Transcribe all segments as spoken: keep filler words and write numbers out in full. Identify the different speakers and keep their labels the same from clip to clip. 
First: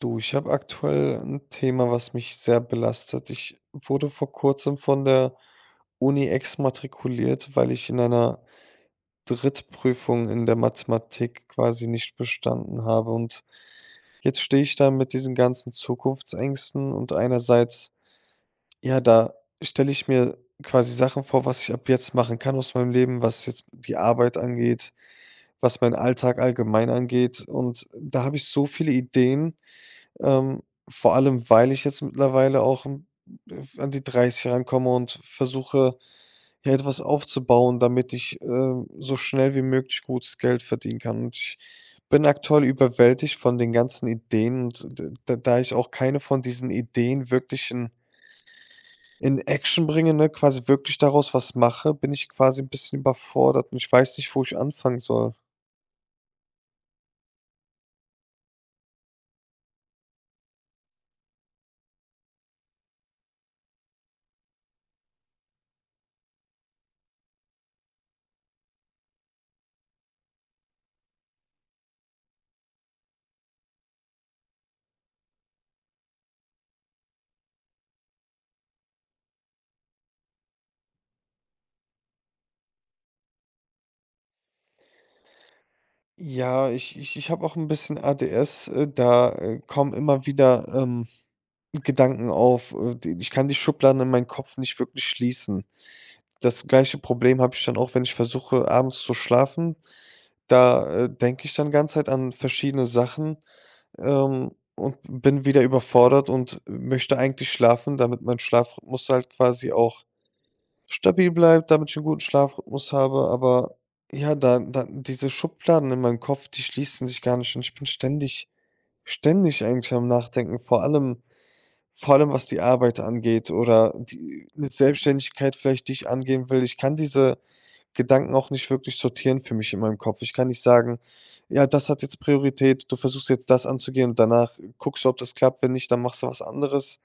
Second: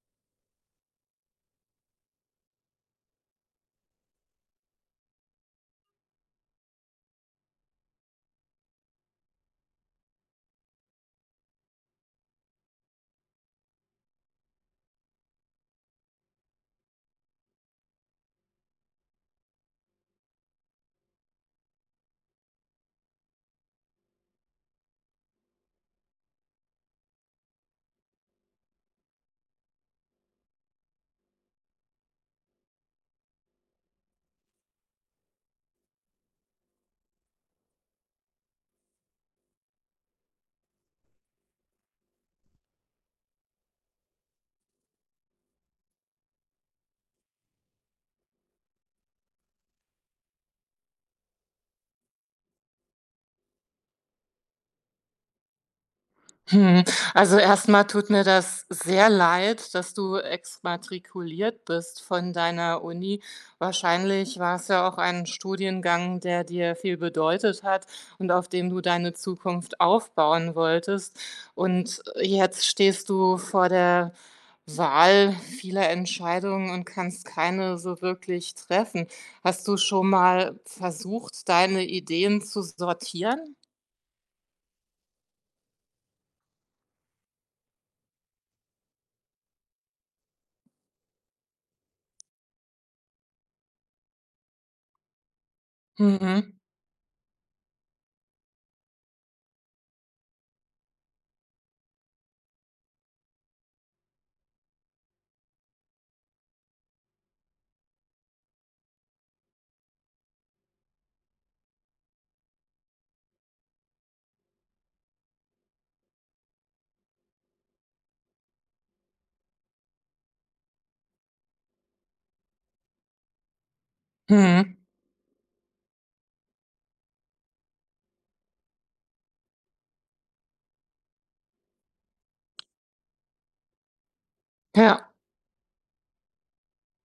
Speaker 1: Du, ich habe aktuell ein Thema, was mich sehr belastet. Ich wurde vor Kurzem von der Uni exmatrikuliert, weil ich in einer Drittprüfung in der Mathematik quasi nicht bestanden habe. Und jetzt stehe ich da mit diesen ganzen Zukunftsängsten und einerseits, ja, da stelle ich mir quasi Sachen vor, was ich ab jetzt machen kann aus meinem Leben, was jetzt die Arbeit angeht, was meinen Alltag allgemein angeht. Und da habe ich so viele Ideen, ähm, vor allem, weil ich jetzt mittlerweile auch 'n an die Dreißig rankomme und versuche, ja, etwas aufzubauen, damit ich, ähm, so schnell wie möglich gutes Geld verdienen kann. Und ich bin aktuell überwältigt von den ganzen Ideen und d d da ich auch keine von diesen Ideen wirklich in in Action bringe, ne, quasi wirklich daraus was mache, bin ich quasi ein bisschen überfordert und ich weiß nicht, wo ich anfangen soll.
Speaker 2: Hm, also erstmal tut mir das sehr leid, dass du exmatrikuliert bist von deiner Uni. Wahrscheinlich war es ja auch ein Studiengang, der dir viel bedeutet hat und auf dem du deine Zukunft aufbauen wolltest. Und jetzt stehst du vor der Wahl vieler Entscheidungen und kannst keine so wirklich treffen. Hast du schon mal versucht, deine Ideen zu sortieren?
Speaker 1: Ja, ich ich ich habe auch ein bisschen A D S, äh, da, äh, kommen immer wieder, ähm Gedanken auf. Äh, d Ich kann die Schubladen in meinem Kopf nicht wirklich schließen.
Speaker 2: Mhm.
Speaker 1: Das gleiche Problem habe ich dann auch, wenn ich versuche, abends zu schlafen. Da, äh, denke ich dann ganze Zeit an verschiedene Sachen, ähm, und bin wieder überfordert und möchte eigentlich schlafen, damit mein Schlafrhythmus halt quasi auch stabil bleibt, damit ich einen guten Schlafrhythmus habe. Aber ja, da da diese Schubladen in meinem Kopf, die schließen sich gar nicht und ich bin ständig ständig eigentlich am Nachdenken. Vor allem vor allem, was die Arbeit angeht oder die 'ne
Speaker 2: Mhm.
Speaker 1: Selbstständigkeit vielleicht, die ich angehen will. Ich kann diese Gedanken auch nicht wirklich sortieren für mich in meinem Kopf. Ich kann nicht sagen: „Ja, das hat jetzt Priorität. Du versuchst jetzt das anzugehen und danach guckst du,
Speaker 2: Ja.
Speaker 1: ob das klappt. Wenn nicht, dann machst du was anderes.“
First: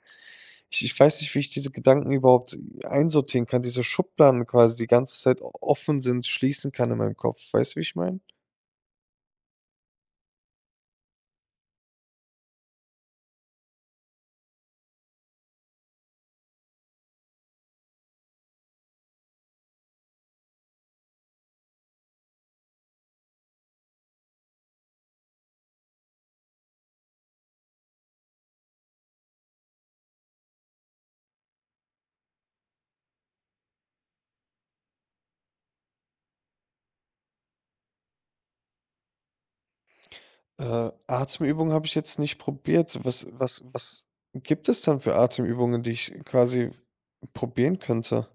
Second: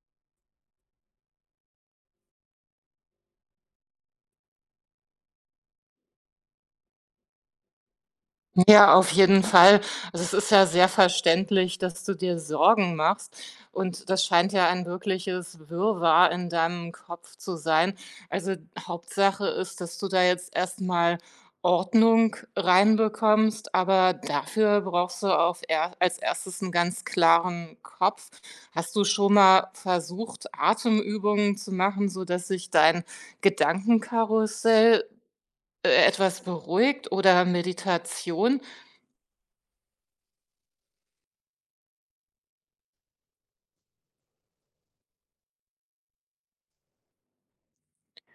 Speaker 1: Ich ich weiß nicht, wie ich diese Gedanken überhaupt einsortieren kann, diese Schubladen quasi die ganze Zeit o offen sind, schließen kann in meinem Kopf. Weißt du, wie ich meine?
Speaker 2: Ja, auf jeden Fall. Also, es ist ja sehr verständlich, dass du dir Sorgen machst. Und das scheint ja ein wirkliches Wirrwarr in deinem Kopf zu sein. Also, Hauptsache ist, dass du da jetzt erstmal Ordnung reinbekommst, aber dafür brauchst du auf er als erstes einen ganz klaren Kopf. Hast du schon mal versucht, Atemübungen zu machen, sodass sich dein Gedankenkarussell, äh, etwas beruhigt oder Meditation?
Speaker 1: Äh, Atemübungen habe ich jetzt nicht probiert. Was was was gibt es dann für Atemübungen, die ich quasi probieren könnte?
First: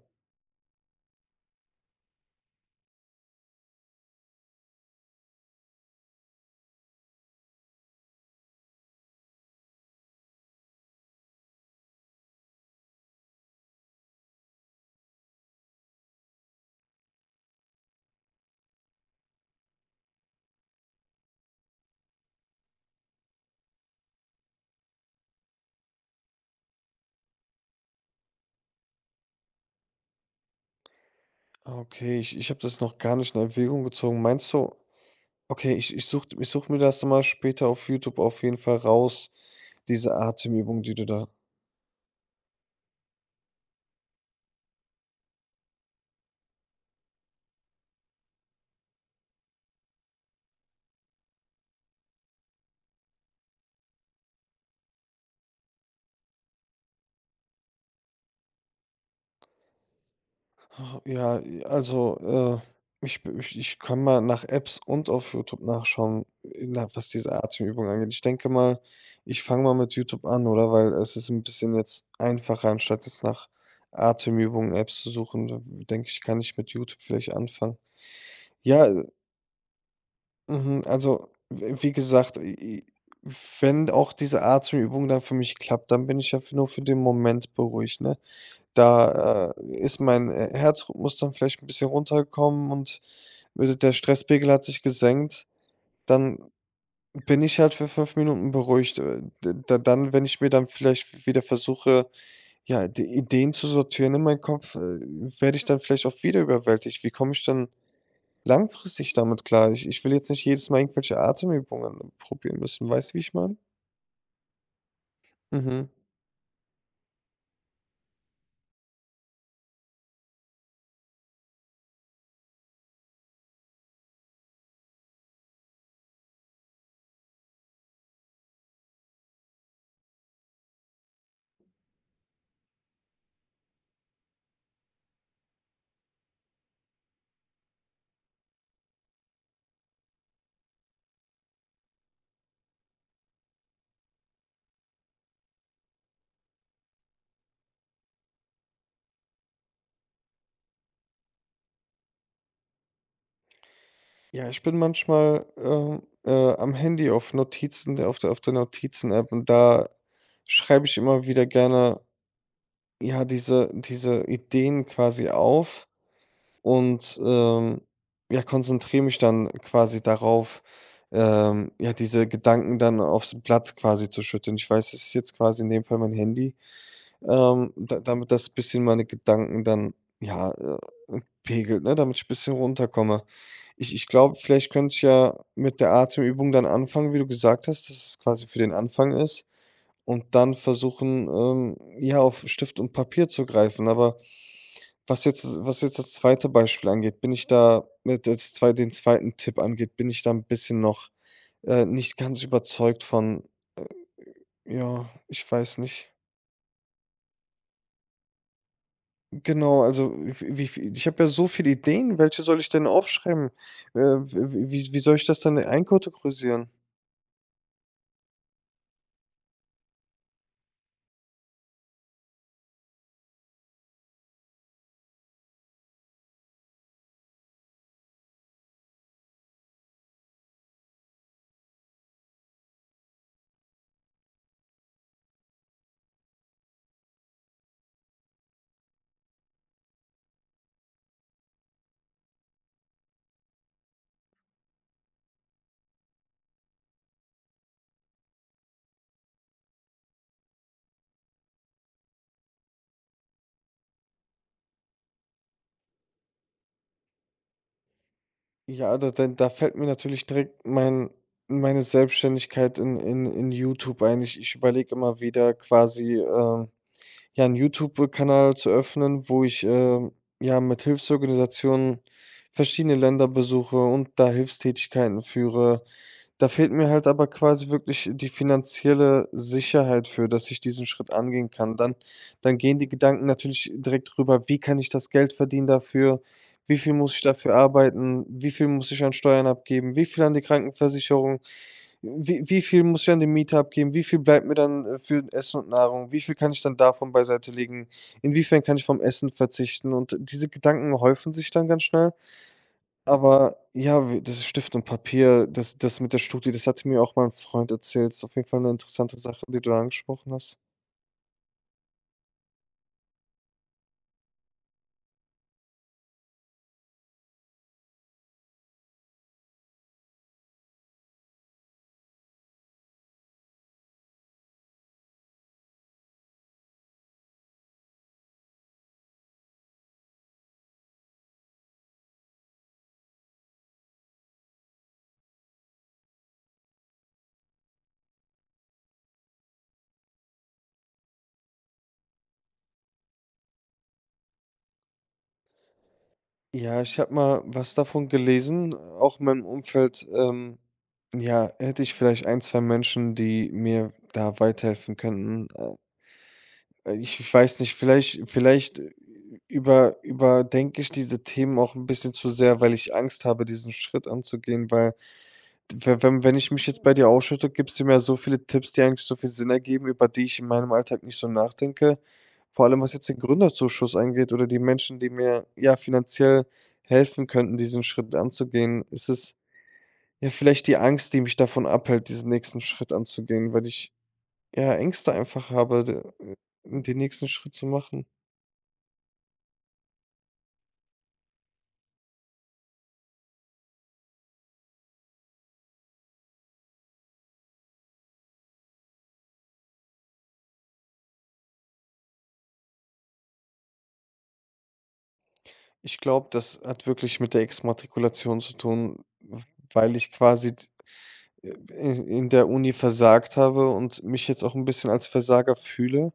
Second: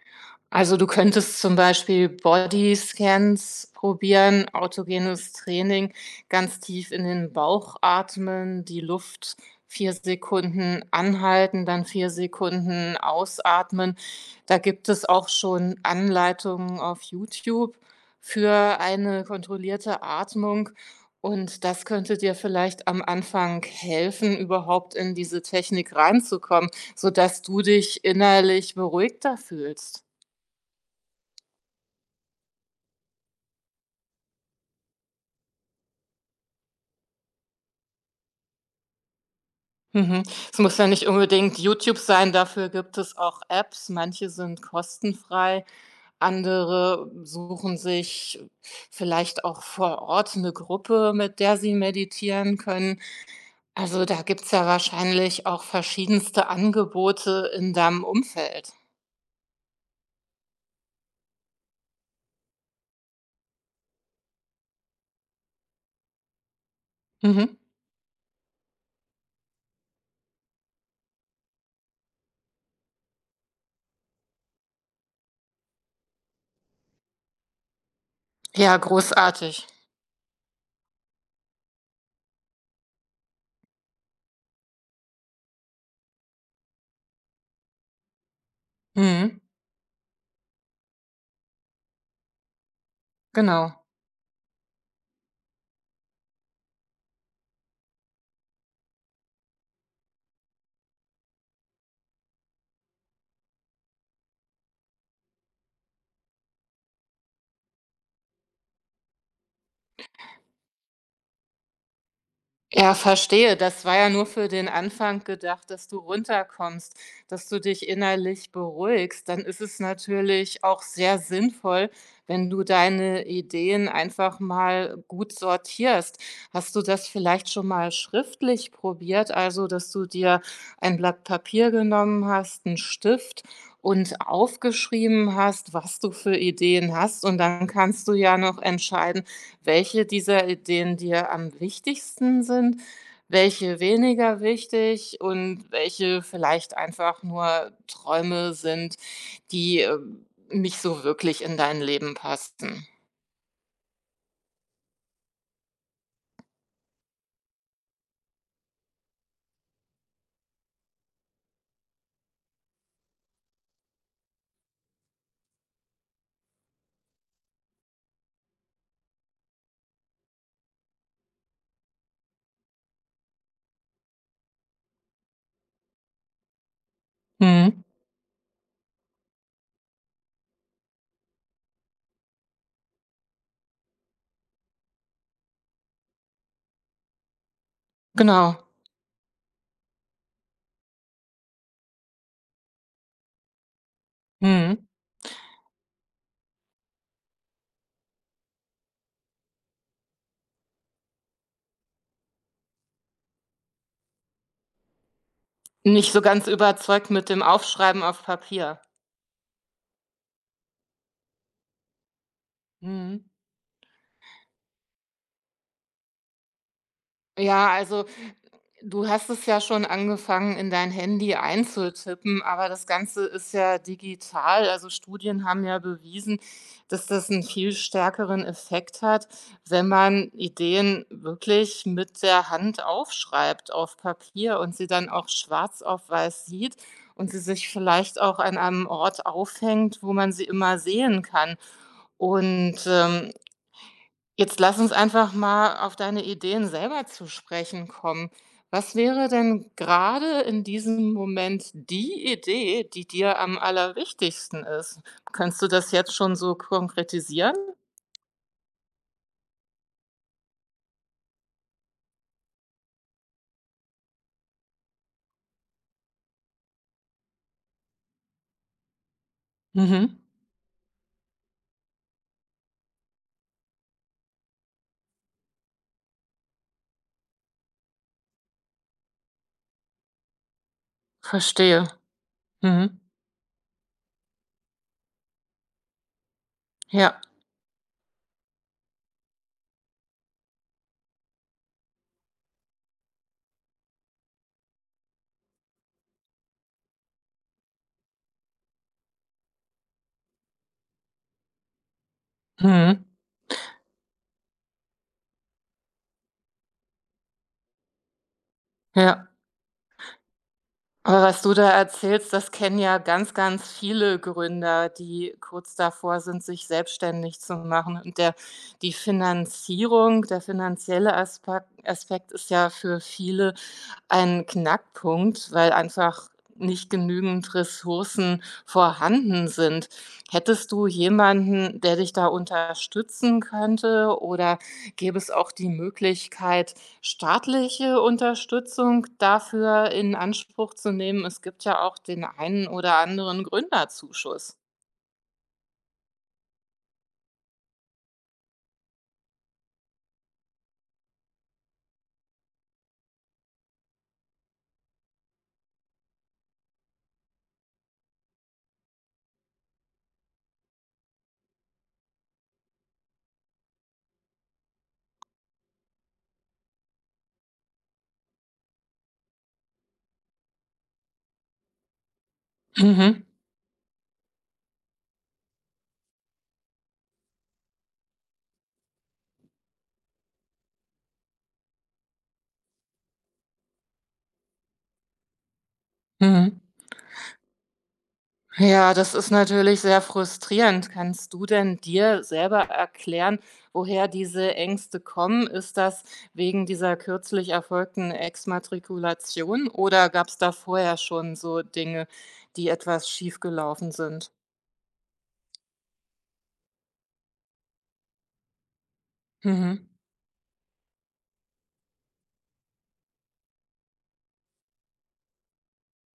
Speaker 2: Also, du könntest zum Beispiel Bodyscans probieren, autogenes Training, ganz tief in den Bauch atmen, die Luft vier Sekunden anhalten, dann vier Sekunden ausatmen. Da gibt es auch schon Anleitungen auf YouTube für eine kontrollierte Atmung und das könnte dir vielleicht am Anfang helfen, überhaupt in diese Technik reinzukommen, sodass du dich innerlich beruhigter fühlst.
Speaker 1: Ah, okay, ich ich habe das noch gar nicht in Erwägung gezogen. Meinst du okay, ich ich suche ich suche mir das dann mal später auf YouTube auf jeden Fall raus, diese
Speaker 2: Mhm. Es muss
Speaker 1: Atemübung,
Speaker 2: ja
Speaker 1: die du
Speaker 2: nicht
Speaker 1: da.
Speaker 2: unbedingt YouTube sein, dafür gibt es auch Apps. Manche sind kostenfrei, andere suchen sich vielleicht auch vor Ort eine Gruppe, mit der sie meditieren können. Also, da gibt's ja wahrscheinlich auch verschiedenste Angebote in deinem Umfeld.
Speaker 1: Ja, also, äh, ich b ich ich kann mal nach Apps und auf YouTube nachschauen, na, was diese
Speaker 2: Mhm.
Speaker 1: Atemübung angeht. Ich denke mal, ich fange mal mit YouTube an, oder? Weil es ist ein bisschen jetzt einfacher, anstatt jetzt nach Atemübungen, Apps zu suchen, d denke ich, kann ich mit YouTube vielleicht anfangen.
Speaker 2: Ja,
Speaker 1: Ja, äh,
Speaker 2: großartig.
Speaker 1: mhm, also, w wie gesagt, i i wenn auch diese Atemübung dann für mich klappt, dann bin ich ja f nur für den Moment beruhigt, ne?
Speaker 2: Mhm,
Speaker 1: Da, äh, ist mein, äh, Herzrhythmus dann vielleicht ein bisschen runtergekommen und, äh,
Speaker 2: genau.
Speaker 1: der Stresspegel hat sich gesenkt. Dann bin ich halt für fünf Minuten beruhigt. Äh, d Da dann, wenn ich mir dann vielleicht wieder versuche, ja, die Ideen zu sortieren in meinem Kopf, äh, werde ich dann vielleicht auch wieder überwältigt. Wie komme ich dann langfristig damit klar? Ich ich will jetzt nicht jedes Mal irgendwelche Atemübungen probieren müssen.
Speaker 2: Ja,
Speaker 1: Weißt du, wie ich meine?
Speaker 2: verstehe. Das war ja nur für den Anfang gedacht,
Speaker 1: Mhm.
Speaker 2: dass du runterkommst, dass du dich innerlich beruhigst. Dann ist es natürlich auch sehr sinnvoll, wenn du deine Ideen einfach mal gut sortierst. Hast du das vielleicht schon mal schriftlich probiert? Also, dass du dir ein Blatt Papier genommen hast, einen Stift und aufgeschrieben hast, was du für Ideen hast. Und dann kannst du ja noch entscheiden, welche dieser Ideen dir am wichtigsten sind, welche weniger wichtig und welche vielleicht einfach nur Träume sind, die, ähm, nicht so wirklich in dein Leben passen.
Speaker 1: Ja, ich bin manchmal, ähm, äh, am Handy auf Notizen der auf der auf der Notizen-App und da schreibe ich immer wieder gerne, ja, diese diese Ideen quasi auf und, ähm, ja, konzentriere mich dann quasi darauf, ähm, ja, diese Gedanken dann aufs Blatt quasi zu schütten. Ich weiß, es ist jetzt quasi in dem Fall mein Handy, ähm,
Speaker 2: Mhm.
Speaker 1: da damit das bisschen meine Gedanken dann, ja, äh, pegelt, ne, damit ich ein bisschen runterkomme. Ich ich glaube, vielleicht könnte ich ja mit der Atemübung dann anfangen, wie du gesagt hast, dass es quasi für
Speaker 2: Genau.
Speaker 1: den Anfang ist und dann versuchen, ähm, ja, auf Stift und Papier zu greifen. Aber
Speaker 2: Mhm.
Speaker 1: was jetzt was jetzt das zweite Beispiel angeht, bin ich da mit das zwei den zweiten Tipp angeht, bin ich da ein bisschen noch, äh, nicht ganz überzeugt von. Ja, ich weiß nicht.
Speaker 2: Nicht so ganz überzeugt mit dem Aufschreiben auf Papier.
Speaker 1: Genau, also wie wie ich habe ja so viele Ideen, welche soll ich denn
Speaker 2: Mhm.
Speaker 1: aufschreiben? Äh, w wie wie soll ich das denn einkategorisieren?
Speaker 2: Ja, also du hast es ja schon angefangen, in dein Handy einzutippen, aber das Ganze ist ja digital. Also Studien haben ja bewiesen, dass das einen viel stärkeren Effekt hat, wenn man Ideen wirklich mit der Hand aufschreibt auf Papier und sie dann auch schwarz auf weiß sieht und sie sich vielleicht auch an einem Ort aufhängt, wo man sie immer sehen kann. Und ähm, Jetzt lass uns einfach mal auf deine Ideen selber zu sprechen kommen. Was wäre denn gerade in diesem Moment die Idee, die dir am allerwichtigsten ist? Kannst du das jetzt schon so konkretisieren?
Speaker 1: Ja, da da da fällt mir natürlich direkt mein meine Selbstständigkeit in in in YouTube ein. Ich ich überlege immer wieder quasi, ähm, ja, einen YouTube-Kanal zu öffnen, wo ich, ähm,
Speaker 2: Mhm.
Speaker 1: ja, mit Hilfsorganisationen verschiedene Länder besuche und da Hilfstätigkeiten führe. Da fehlt mir halt aber quasi wirklich die finanzielle Sicherheit für, dass ich diesen Schritt angehen kann.
Speaker 2: Verstehe.
Speaker 1: Dann dann gehen die
Speaker 2: Mhm.
Speaker 1: Gedanken natürlich direkt rüber: „Wie kann ich das Geld verdienen dafür? Wie viel muss ich
Speaker 2: Ja.
Speaker 1: dafür arbeiten? Wie viel muss ich an Steuern abgeben? Wie viel an die Krankenversicherung? Wie wie viel muss ich an die Miete abgeben? Wie viel bleibt mir dann, äh, für Essen und Nahrung? Wie viel kann ich dann davon beiseite legen? Inwiefern kann ich vom Essen verzichten?“ Und diese Gedanken häufen sich dann ganz schnell,
Speaker 2: Mhm.
Speaker 1: aber ja, w das Stift und Papier, das das mit der Studie, das hatte mir auch mein Freund erzählt. Ist auf jeden Fall eine interessante
Speaker 2: Ja.
Speaker 1: Sache, die du da angesprochen hast.
Speaker 2: Aber was du da erzählst, das kennen ja ganz, ganz viele Gründer, die kurz davor sind, sich selbstständig zu machen. Und der die Finanzierung, der finanzielle Aspa Aspekt ist ja für viele ein Knackpunkt, weil einfach nicht genügend Ressourcen vorhanden sind. Hättest du jemanden, der dich da unterstützen könnte, oder gäbe es auch die Möglichkeit, staatliche Unterstützung dafür in Anspruch zu nehmen. Es gibt ja auch den einen oder anderen Gründerzuschuss.
Speaker 1: Ja, ich habe mal was davon gelesen, auch in meinem Umfeld, ähm, ja, hätte ich vielleicht ein zwei Menschen, die mir da weiterhelfen könnten. Äh, ich ich weiß nicht, vielleicht vielleicht äh, über überdenke ich diese Themen auch ein bisschen zu sehr, weil ich Angst habe, diesen Schritt anzugehen, weil we wenn wenn ich mich jetzt bei dir ausschütte, gibst du mir so viele Tipps, die eigentlich so viel Sinn ergeben, über die ich in meinem Alltag nicht so nachdenke. Vor allem, was jetzt den
Speaker 2: Mhm,
Speaker 1: Gründerzuschuss angeht oder die Menschen, die mir, ja, finanziell helfen könnten, diesen Schritt anzugehen. Ist es, ja, vielleicht die Angst, die mich davon abhält, diesen nächsten Schritt anzugehen, weil ich, ja, Ängste einfach habe, de
Speaker 2: mhm.
Speaker 1: äh, den nächsten Schritt zu machen.
Speaker 2: Ja, das ist natürlich sehr frustrierend. Kannst du denn dir selber erklären, woher diese Ängste kommen? Ist das wegen dieser kürzlich erfolgten Exmatrikulation oder gab es da vorher schon so Dinge, die etwas schiefgelaufen sind?
Speaker 1: Ich glaube, das hat wirklich mit der Exmatrikulation zu tun, w
Speaker 2: Mhm.
Speaker 1: weil ich quasi, äh, in in der Uni versagt habe und mich jetzt auch ein bisschen als Versager fühle,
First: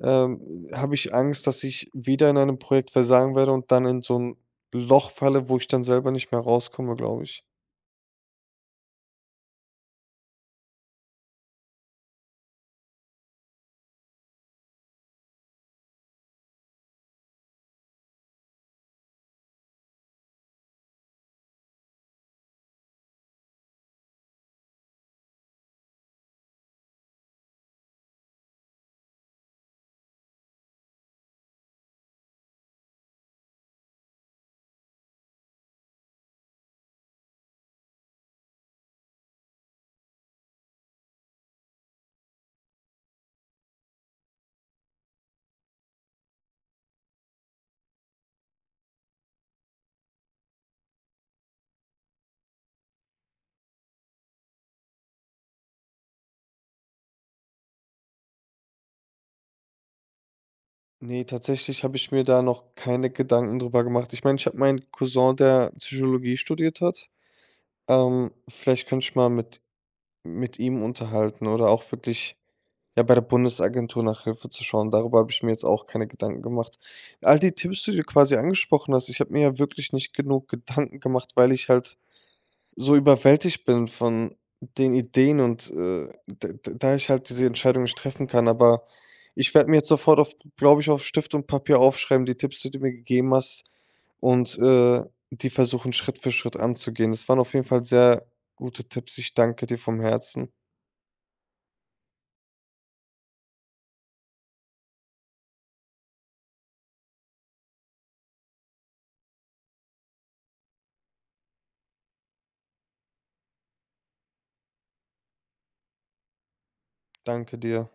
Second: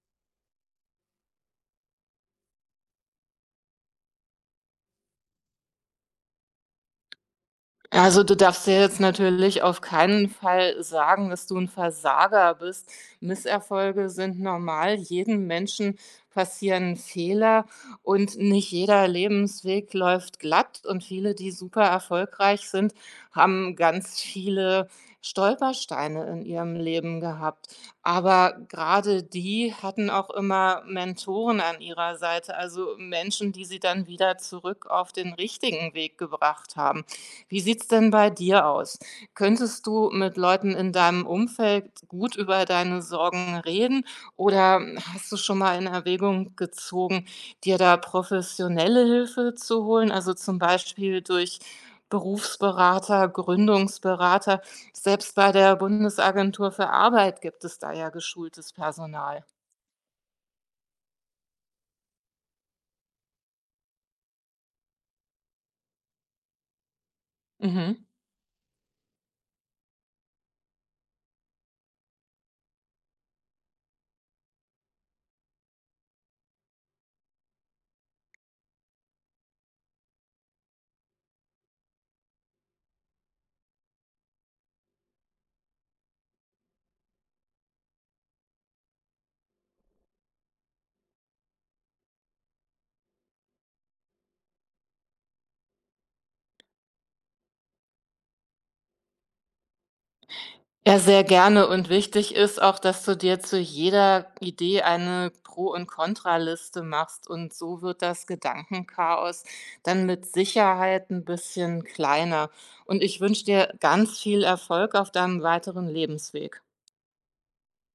Speaker 1: ähm, habe ich Angst, dass ich wieder in einem Projekt versagen werde und dann in so ein Loch falle, wo ich dann selber nicht mehr rauskomme, glaube ich.
Speaker 2: Also, du darfst dir jetzt natürlich auf keinen Fall sagen, dass du ein Versager bist. Misserfolge sind normal. Jedem Menschen passieren Fehler und nicht jeder Lebensweg läuft glatt und viele, die super erfolgreich sind, haben ganz viele Stolpersteine in ihrem Leben gehabt. Aber gerade die hatten auch immer Mentoren an ihrer Seite, also Menschen, die sie dann wieder zurück auf den richtigen Weg gebracht haben. Wie sieht's denn bei dir aus? Könntest du mit Leuten in deinem Umfeld gut über deine Sorgen reden oder hast du schon mal in Erwägung gezogen, dir da professionelle Hilfe zu holen, also zum Beispiel durch Berufsberater, Gründungsberater? Selbst bei der Bundesagentur für Arbeit gibt es da ja geschultes Personal.
Speaker 1: Ne, tatsächlich habe ich mir da noch keine Gedanken drüber gemacht. Ich meine, ich habe meinen Cousin, der Psychologie studiert hat.
Speaker 2: Mhm.
Speaker 1: Ähm, vielleicht könnte ich mal mit mit ihm unterhalten oder auch wirklich ja, bei der Bundesagentur nach Hilfe zu schauen, darüber habe ich mir jetzt auch keine Gedanken gemacht. All die Tipps, die du quasi angesprochen hast, ich habe mir ja wirklich nicht genug Gedanken gemacht, weil ich halt so überwältigt bin von den Ideen und, äh, d d da ich halt diese Entscheidung nicht treffen kann. Aber ich werde mir jetzt sofort auf, glaube ich, auf Stift und Papier aufschreiben, die Tipps, die du mir gegeben hast und, äh, die versuchen, Schritt für Schritt anzugehen. Das waren auf jeden Fall sehr gute Tipps. Ich danke dir vom Herzen.
Speaker 2: Ja, sehr gerne und wichtig ist auch, dass du dir zu jeder Idee eine Pro und Kontraliste machst und so wird das Gedankenchaos dann mit Sicherheit ein bisschen kleiner und ich wünsche dir ganz viel Erfolg auf deinem weiteren Lebensweg.
Speaker 1: Danke dir.